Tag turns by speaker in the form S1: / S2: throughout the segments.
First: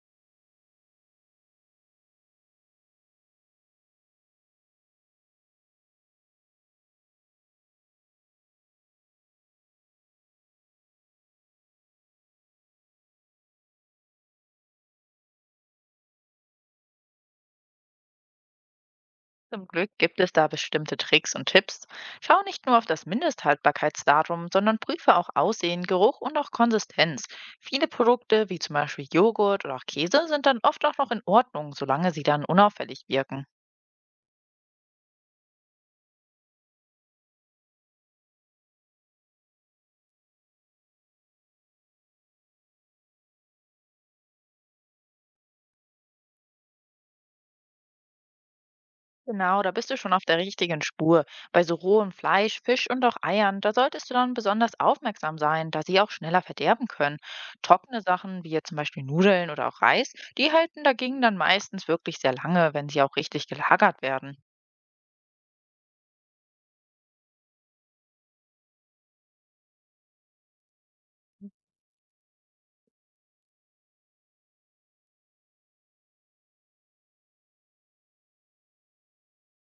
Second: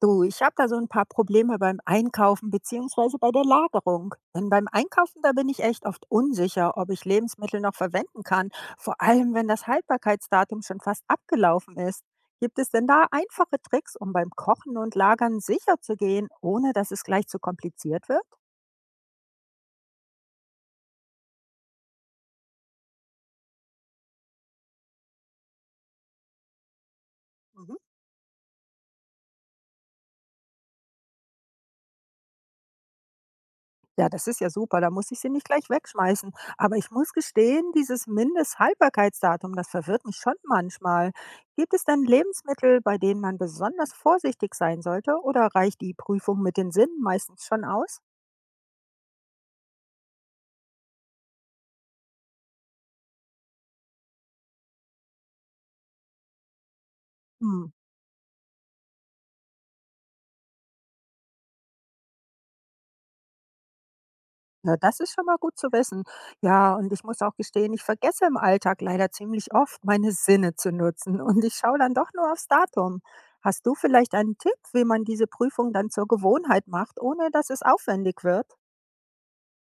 S1: Du, ich habe da so ein paar Probleme beim Einkaufen beziehungsweise bei der Lagerung. Denn beim Einkaufen, da bin ich echt oft unsicher, ob ich Lebensmittel noch verwenden kann, vor allem wenn das Haltbarkeitsdatum schon fast abgelaufen ist. Gibt es denn da einfache Tricks, um beim Kochen und Lagern sicher zu gehen, ohne dass es gleich zu kompliziert wird?
S2: Zum Glück gibt es da bestimmte Tricks und Tipps. Schau nicht nur auf das Mindesthaltbarkeitsdatum, sondern prüfe auch Aussehen, Geruch und auch Konsistenz. Viele Produkte, wie zum Beispiel Joghurt oder auch Käse, sind dann oft auch noch in Ordnung, solange sie dann unauffällig wirken.
S1: Ja, das ist ja super, da muss ich sie nicht gleich wegschmeißen. Aber ich muss gestehen, dieses Mindesthaltbarkeitsdatum, das verwirrt mich schon manchmal. Gibt es denn Lebensmittel, bei denen man besonders vorsichtig sein sollte, oder reicht die Prüfung mit den Sinnen meistens schon aus?
S2: Genau, da bist du schon auf der richtigen Spur. Bei so rohem Fleisch, Fisch und auch Eiern, da solltest du dann besonders aufmerksam sein, da sie auch schneller verderben können.
S1: Hm.
S2: Trockene Sachen, wie jetzt zum Beispiel Nudeln oder auch Reis, die halten dagegen dann meistens wirklich sehr lange, wenn sie auch richtig gelagert werden.
S1: Na, das ist schon mal gut zu wissen. Ja, und ich muss auch gestehen, ich vergesse im Alltag leider ziemlich oft, meine Sinne zu nutzen, und ich schaue dann doch nur aufs Datum. Hast du vielleicht einen Tipp, wie man diese Prüfung dann zur Gewohnheit macht, ohne dass es aufwendig wird?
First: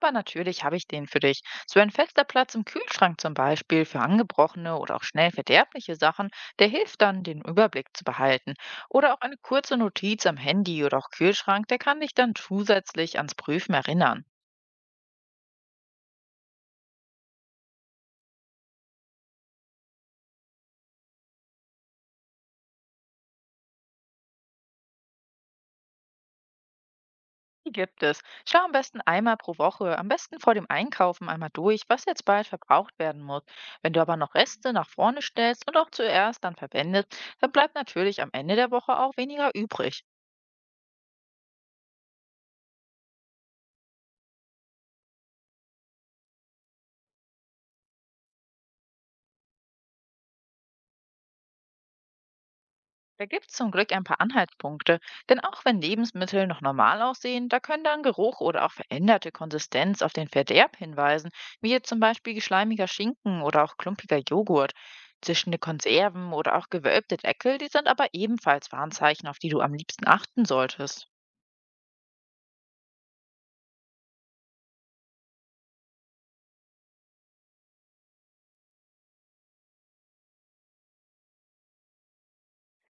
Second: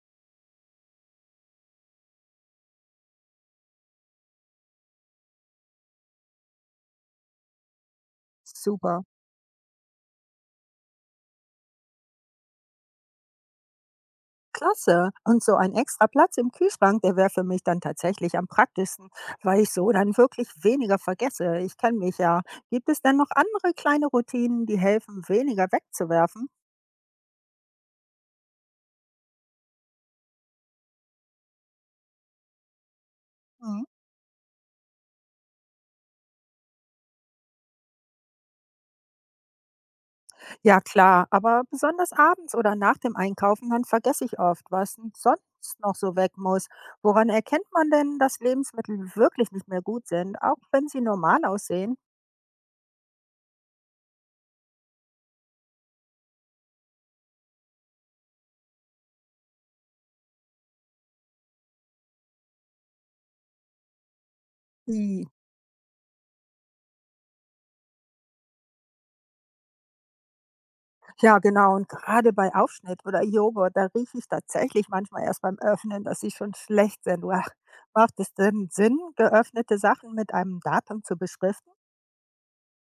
S2: Aber natürlich habe ich den für dich. So ein fester Platz im Kühlschrank zum Beispiel für angebrochene oder auch schnell verderbliche Sachen, der hilft dann, den Überblick zu behalten.
S1: Super.
S2: Oder auch eine kurze Notiz am Handy oder auch Kühlschrank, der kann dich dann zusätzlich ans Prüfen erinnern.
S1: Klasse. Und so ein extra Platz im Kühlschrank, der wäre für mich dann tatsächlich am praktischsten, weil ich so dann wirklich weniger vergesse. Ich kenne mich ja. Gibt es denn noch andere kleine Routinen, die helfen, weniger wegzuwerfen?
S2: Die gibt es. Schau am besten einmal pro Woche, am besten vor dem Einkaufen einmal durch, was jetzt bald verbraucht werden muss.
S1: Mhm.
S2: Wenn du aber noch Reste nach vorne stellst und auch zuerst dann verwendest, dann bleibt natürlich am Ende der Woche auch weniger übrig.
S1: Ja, klar, aber besonders abends oder nach dem Einkaufen, dann vergesse ich oft, was denn sonst noch so weg muss. Woran erkennt man denn, dass Lebensmittel wirklich nicht mehr gut sind, auch wenn sie normal aussehen?
S2: Da gibt es zum Glück ein paar Anhaltspunkte, denn auch wenn Lebensmittel noch normal aussehen, da können dann Geruch oder auch veränderte Konsistenz auf den Verderb hinweisen, wie jetzt zum Beispiel schleimiger Schinken oder auch klumpiger Joghurt.
S1: I.
S2: Zischende Konserven oder auch gewölbte Deckel, die sind aber ebenfalls Warnzeichen, auf die du am liebsten achten solltest.
S1: Ja, genau. Und gerade bei Aufschnitt oder Joghurt, da rieche ich tatsächlich manchmal erst beim Öffnen, dass sie schon schlecht sind. Uah, macht es denn Sinn, geöffnete Sachen mit einem Datum zu beschriften?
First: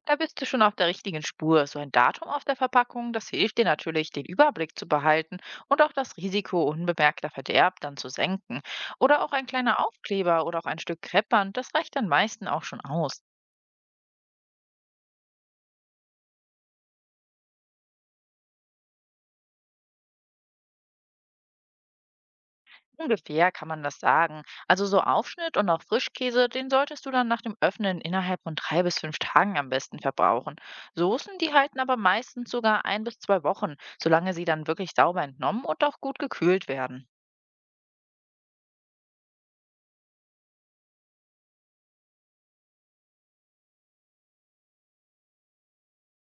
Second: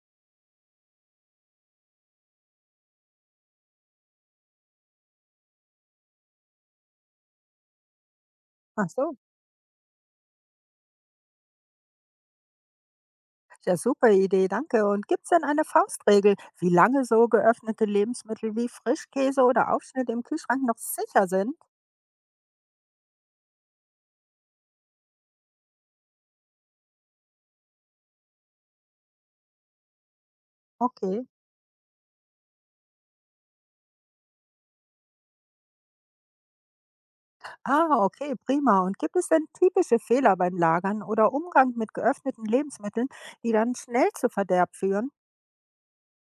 S2: Da bist du schon auf der richtigen Spur. So ein Datum auf der Verpackung, das hilft dir natürlich, den Überblick zu behalten und auch das Risiko unbemerkter Verderb dann zu senken.
S1: Ach so,
S2: Oder auch ein kleiner Aufkleber oder auch ein Stück Kreppband, das reicht dann meisten auch schon aus.
S1: ist ja super Idee, danke. Und gibt es denn eine Faustregel, wie lange so geöffnete Lebensmittel wie Frischkäse oder Aufschnitt im Kühlschrank noch sicher sind?
S2: Ungefähr kann man das sagen. Also so Aufschnitt und auch Frischkäse, den solltest du dann nach dem Öffnen innerhalb von 3 bis 5 Tagen am besten verbrauchen.
S1: Okay.
S2: Soßen, die halten aber meistens sogar 1 bis 2 Wochen, solange sie dann wirklich sauber entnommen und auch gut gekühlt werden.
S1: Ah, okay, prima. Und gibt es denn typische Fehler beim Lagern oder Umgang mit geöffneten Lebensmitteln, die dann schnell zu Verderb führen?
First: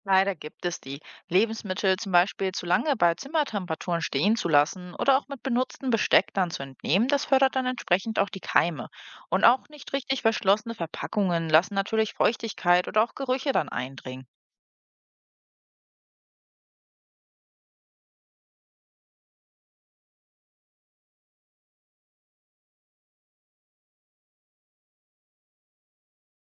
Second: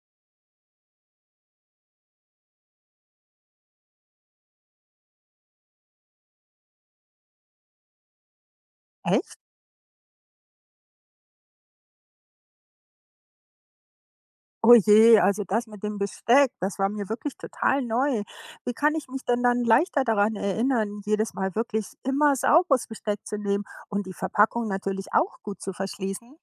S2: Leider gibt es die. Lebensmittel zum Beispiel zu lange bei Zimmertemperaturen stehen zu lassen oder auch mit benutztem Besteck dann zu entnehmen, das fördert dann entsprechend auch die Keime.
S1: Echt?
S2: Und auch nicht richtig verschlossene Verpackungen lassen natürlich Feuchtigkeit oder auch Gerüche dann eindringen.
S1: Oh je, also das mit dem Besteck, das war mir wirklich total neu. Wie kann ich mich denn dann leichter daran erinnern, jedes Mal wirklich immer sauberes Besteck zu nehmen und die Verpackung natürlich auch gut zu verschließen?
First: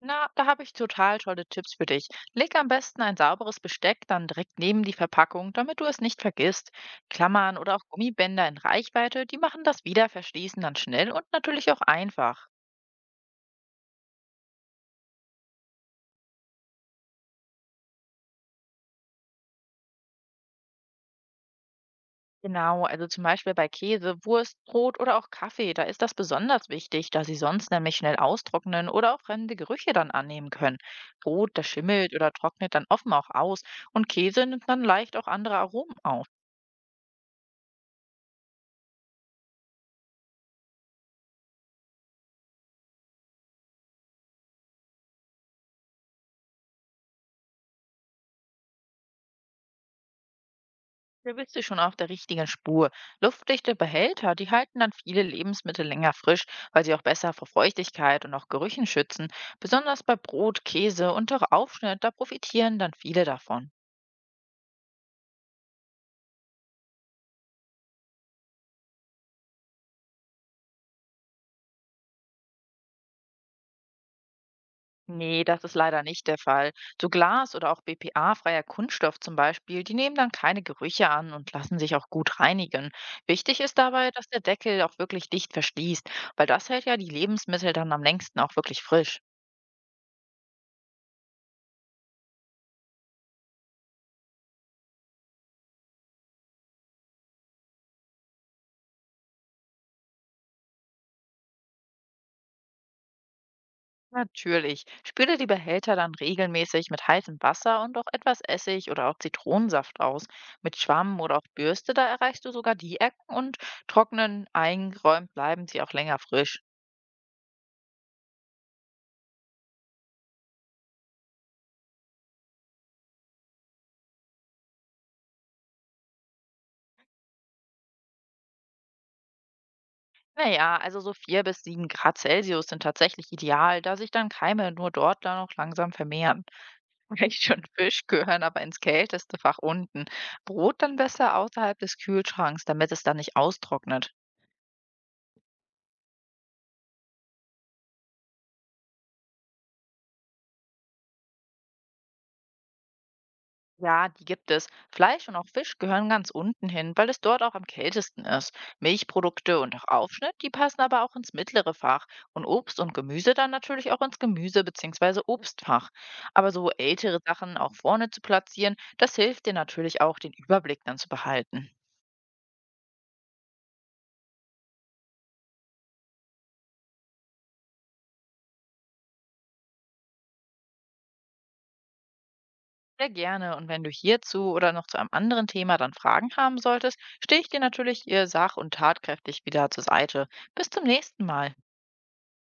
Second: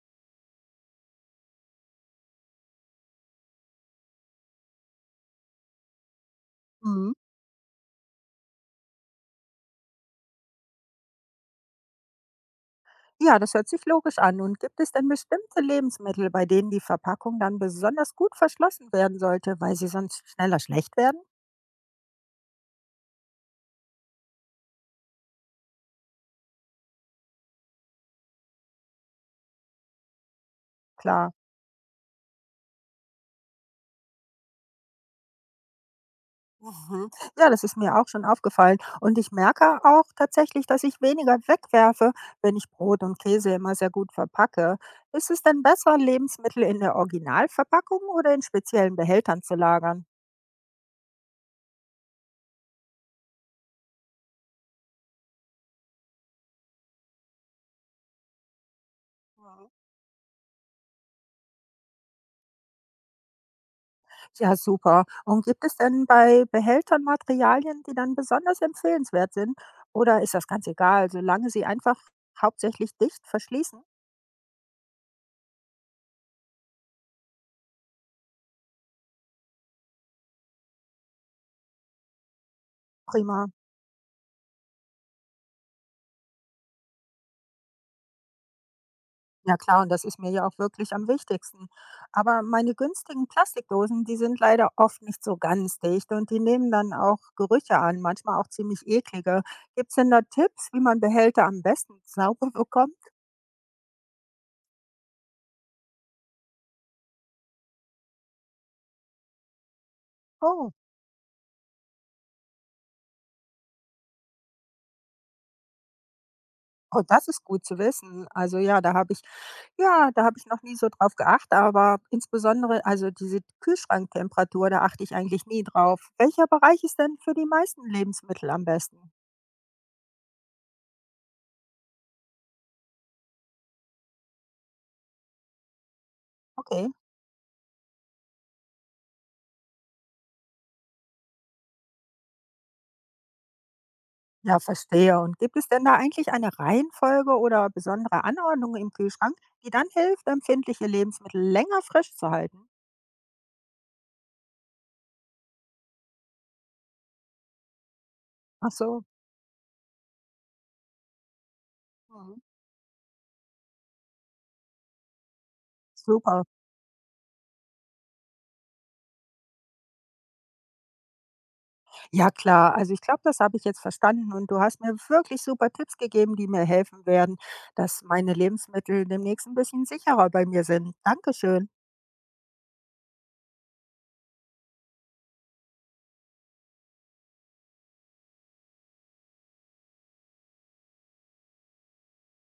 S2: Na, da habe ich total tolle Tipps für dich. Leg am besten ein sauberes Besteck dann direkt neben die Verpackung, damit du es nicht vergisst.
S1: Hm.
S2: Klammern oder auch Gummibänder in Reichweite, die machen das Wiederverschließen dann schnell und natürlich auch einfach.
S1: Ja, das hört sich logisch an. Und gibt es denn bestimmte Lebensmittel, bei denen die Verpackung dann besonders gut verschlossen werden sollte, weil sie sonst schneller schlecht werden?
S2: Genau, also zum Beispiel bei Käse, Wurst, Brot oder auch Kaffee, da ist das besonders wichtig, da sie sonst nämlich schnell austrocknen oder auch fremde Gerüche dann annehmen können.
S1: Klar.
S2: Brot, das schimmelt oder trocknet dann offen auch aus und Käse nimmt dann leicht auch andere Aromen auf.
S1: Mhm. Ja, das ist mir auch schon aufgefallen. Und ich merke auch tatsächlich, dass ich weniger wegwerfe, wenn ich Brot und Käse immer sehr gut verpacke. Ist es denn besser, Lebensmittel in der Originalverpackung oder in speziellen Behältern zu lagern?
S2: Da bist du schon auf der richtigen Spur. Luftdichte Behälter, die halten dann viele Lebensmittel länger frisch, weil sie auch besser vor Feuchtigkeit und auch Gerüchen schützen.
S1: Mhm.
S2: Besonders bei Brot, Käse und auch Aufschnitt, da profitieren dann viele davon.
S1: Ja, super. Und gibt es denn bei Behältern Materialien, die dann besonders empfehlenswert sind? Oder ist das ganz egal, solange sie einfach hauptsächlich dicht verschließen?
S2: Nee, das ist leider nicht der Fall. So Glas oder auch BPA-freier Kunststoff zum Beispiel, die nehmen dann keine Gerüche an und lassen sich auch gut reinigen.
S1: Prima.
S2: Wichtig ist dabei, dass der Deckel auch wirklich dicht verschließt, weil das hält ja die Lebensmittel dann am längsten auch wirklich frisch.
S1: Ja klar, und das ist mir ja auch wirklich am wichtigsten. Aber meine günstigen Plastikdosen, die sind leider oft nicht so ganz dicht, und die nehmen dann auch Gerüche an, manchmal auch ziemlich eklige. Gibt es denn da Tipps, wie man Behälter am besten sauber bekommt?
S2: Natürlich. Spüle die Behälter dann regelmäßig mit heißem Wasser und auch etwas Essig oder auch Zitronensaft aus.
S1: Oh,
S2: Mit Schwamm oder auch Bürste, da erreichst du sogar die Ecken und trocknen eingeräumt bleiben sie auch länger frisch.
S1: oh, das ist gut zu wissen. Also ja, da habe ich noch nie so drauf geachtet, aber insbesondere, also diese Kühlschranktemperatur, da achte ich eigentlich nie drauf. Welcher Bereich ist denn für die meisten Lebensmittel am besten?
S2: Naja, also so 4 bis 7 °C sind tatsächlich ideal, da sich dann Keime nur dort dann noch langsam vermehren.
S1: Okay.
S2: Fleisch und Fisch gehören aber ins kälteste Fach unten. Brot dann besser außerhalb des Kühlschranks, damit es dann nicht austrocknet.
S1: Ja, verstehe. Und gibt es denn da eigentlich eine Reihenfolge oder besondere Anordnung im Kühlschrank, die dann hilft, empfindliche Lebensmittel länger frisch zu halten?
S2: Ja, die gibt es. Fleisch und auch Fisch gehören ganz unten hin, weil es dort auch am kältesten ist.
S1: Ach so.
S2: Milchprodukte und auch Aufschnitt, die passen aber auch ins mittlere Fach.
S1: Mhm.
S2: Und Obst und Gemüse dann natürlich auch ins Gemüse- bzw. Obstfach.
S1: Super.
S2: Aber so ältere Sachen auch vorne zu platzieren, das hilft dir natürlich auch, den Überblick dann zu behalten.
S1: Ja, klar. Also ich glaube, das habe ich jetzt verstanden, und du hast mir wirklich super Tipps gegeben, die mir helfen werden, dass meine Lebensmittel demnächst ein bisschen sicherer bei mir sind. Dankeschön.
S2: Sehr gerne. Und wenn du hierzu oder noch zu einem anderen Thema dann Fragen haben solltest, stehe ich dir natürlich ihr sach- und tatkräftig wieder zur Seite. Bis zum nächsten Mal.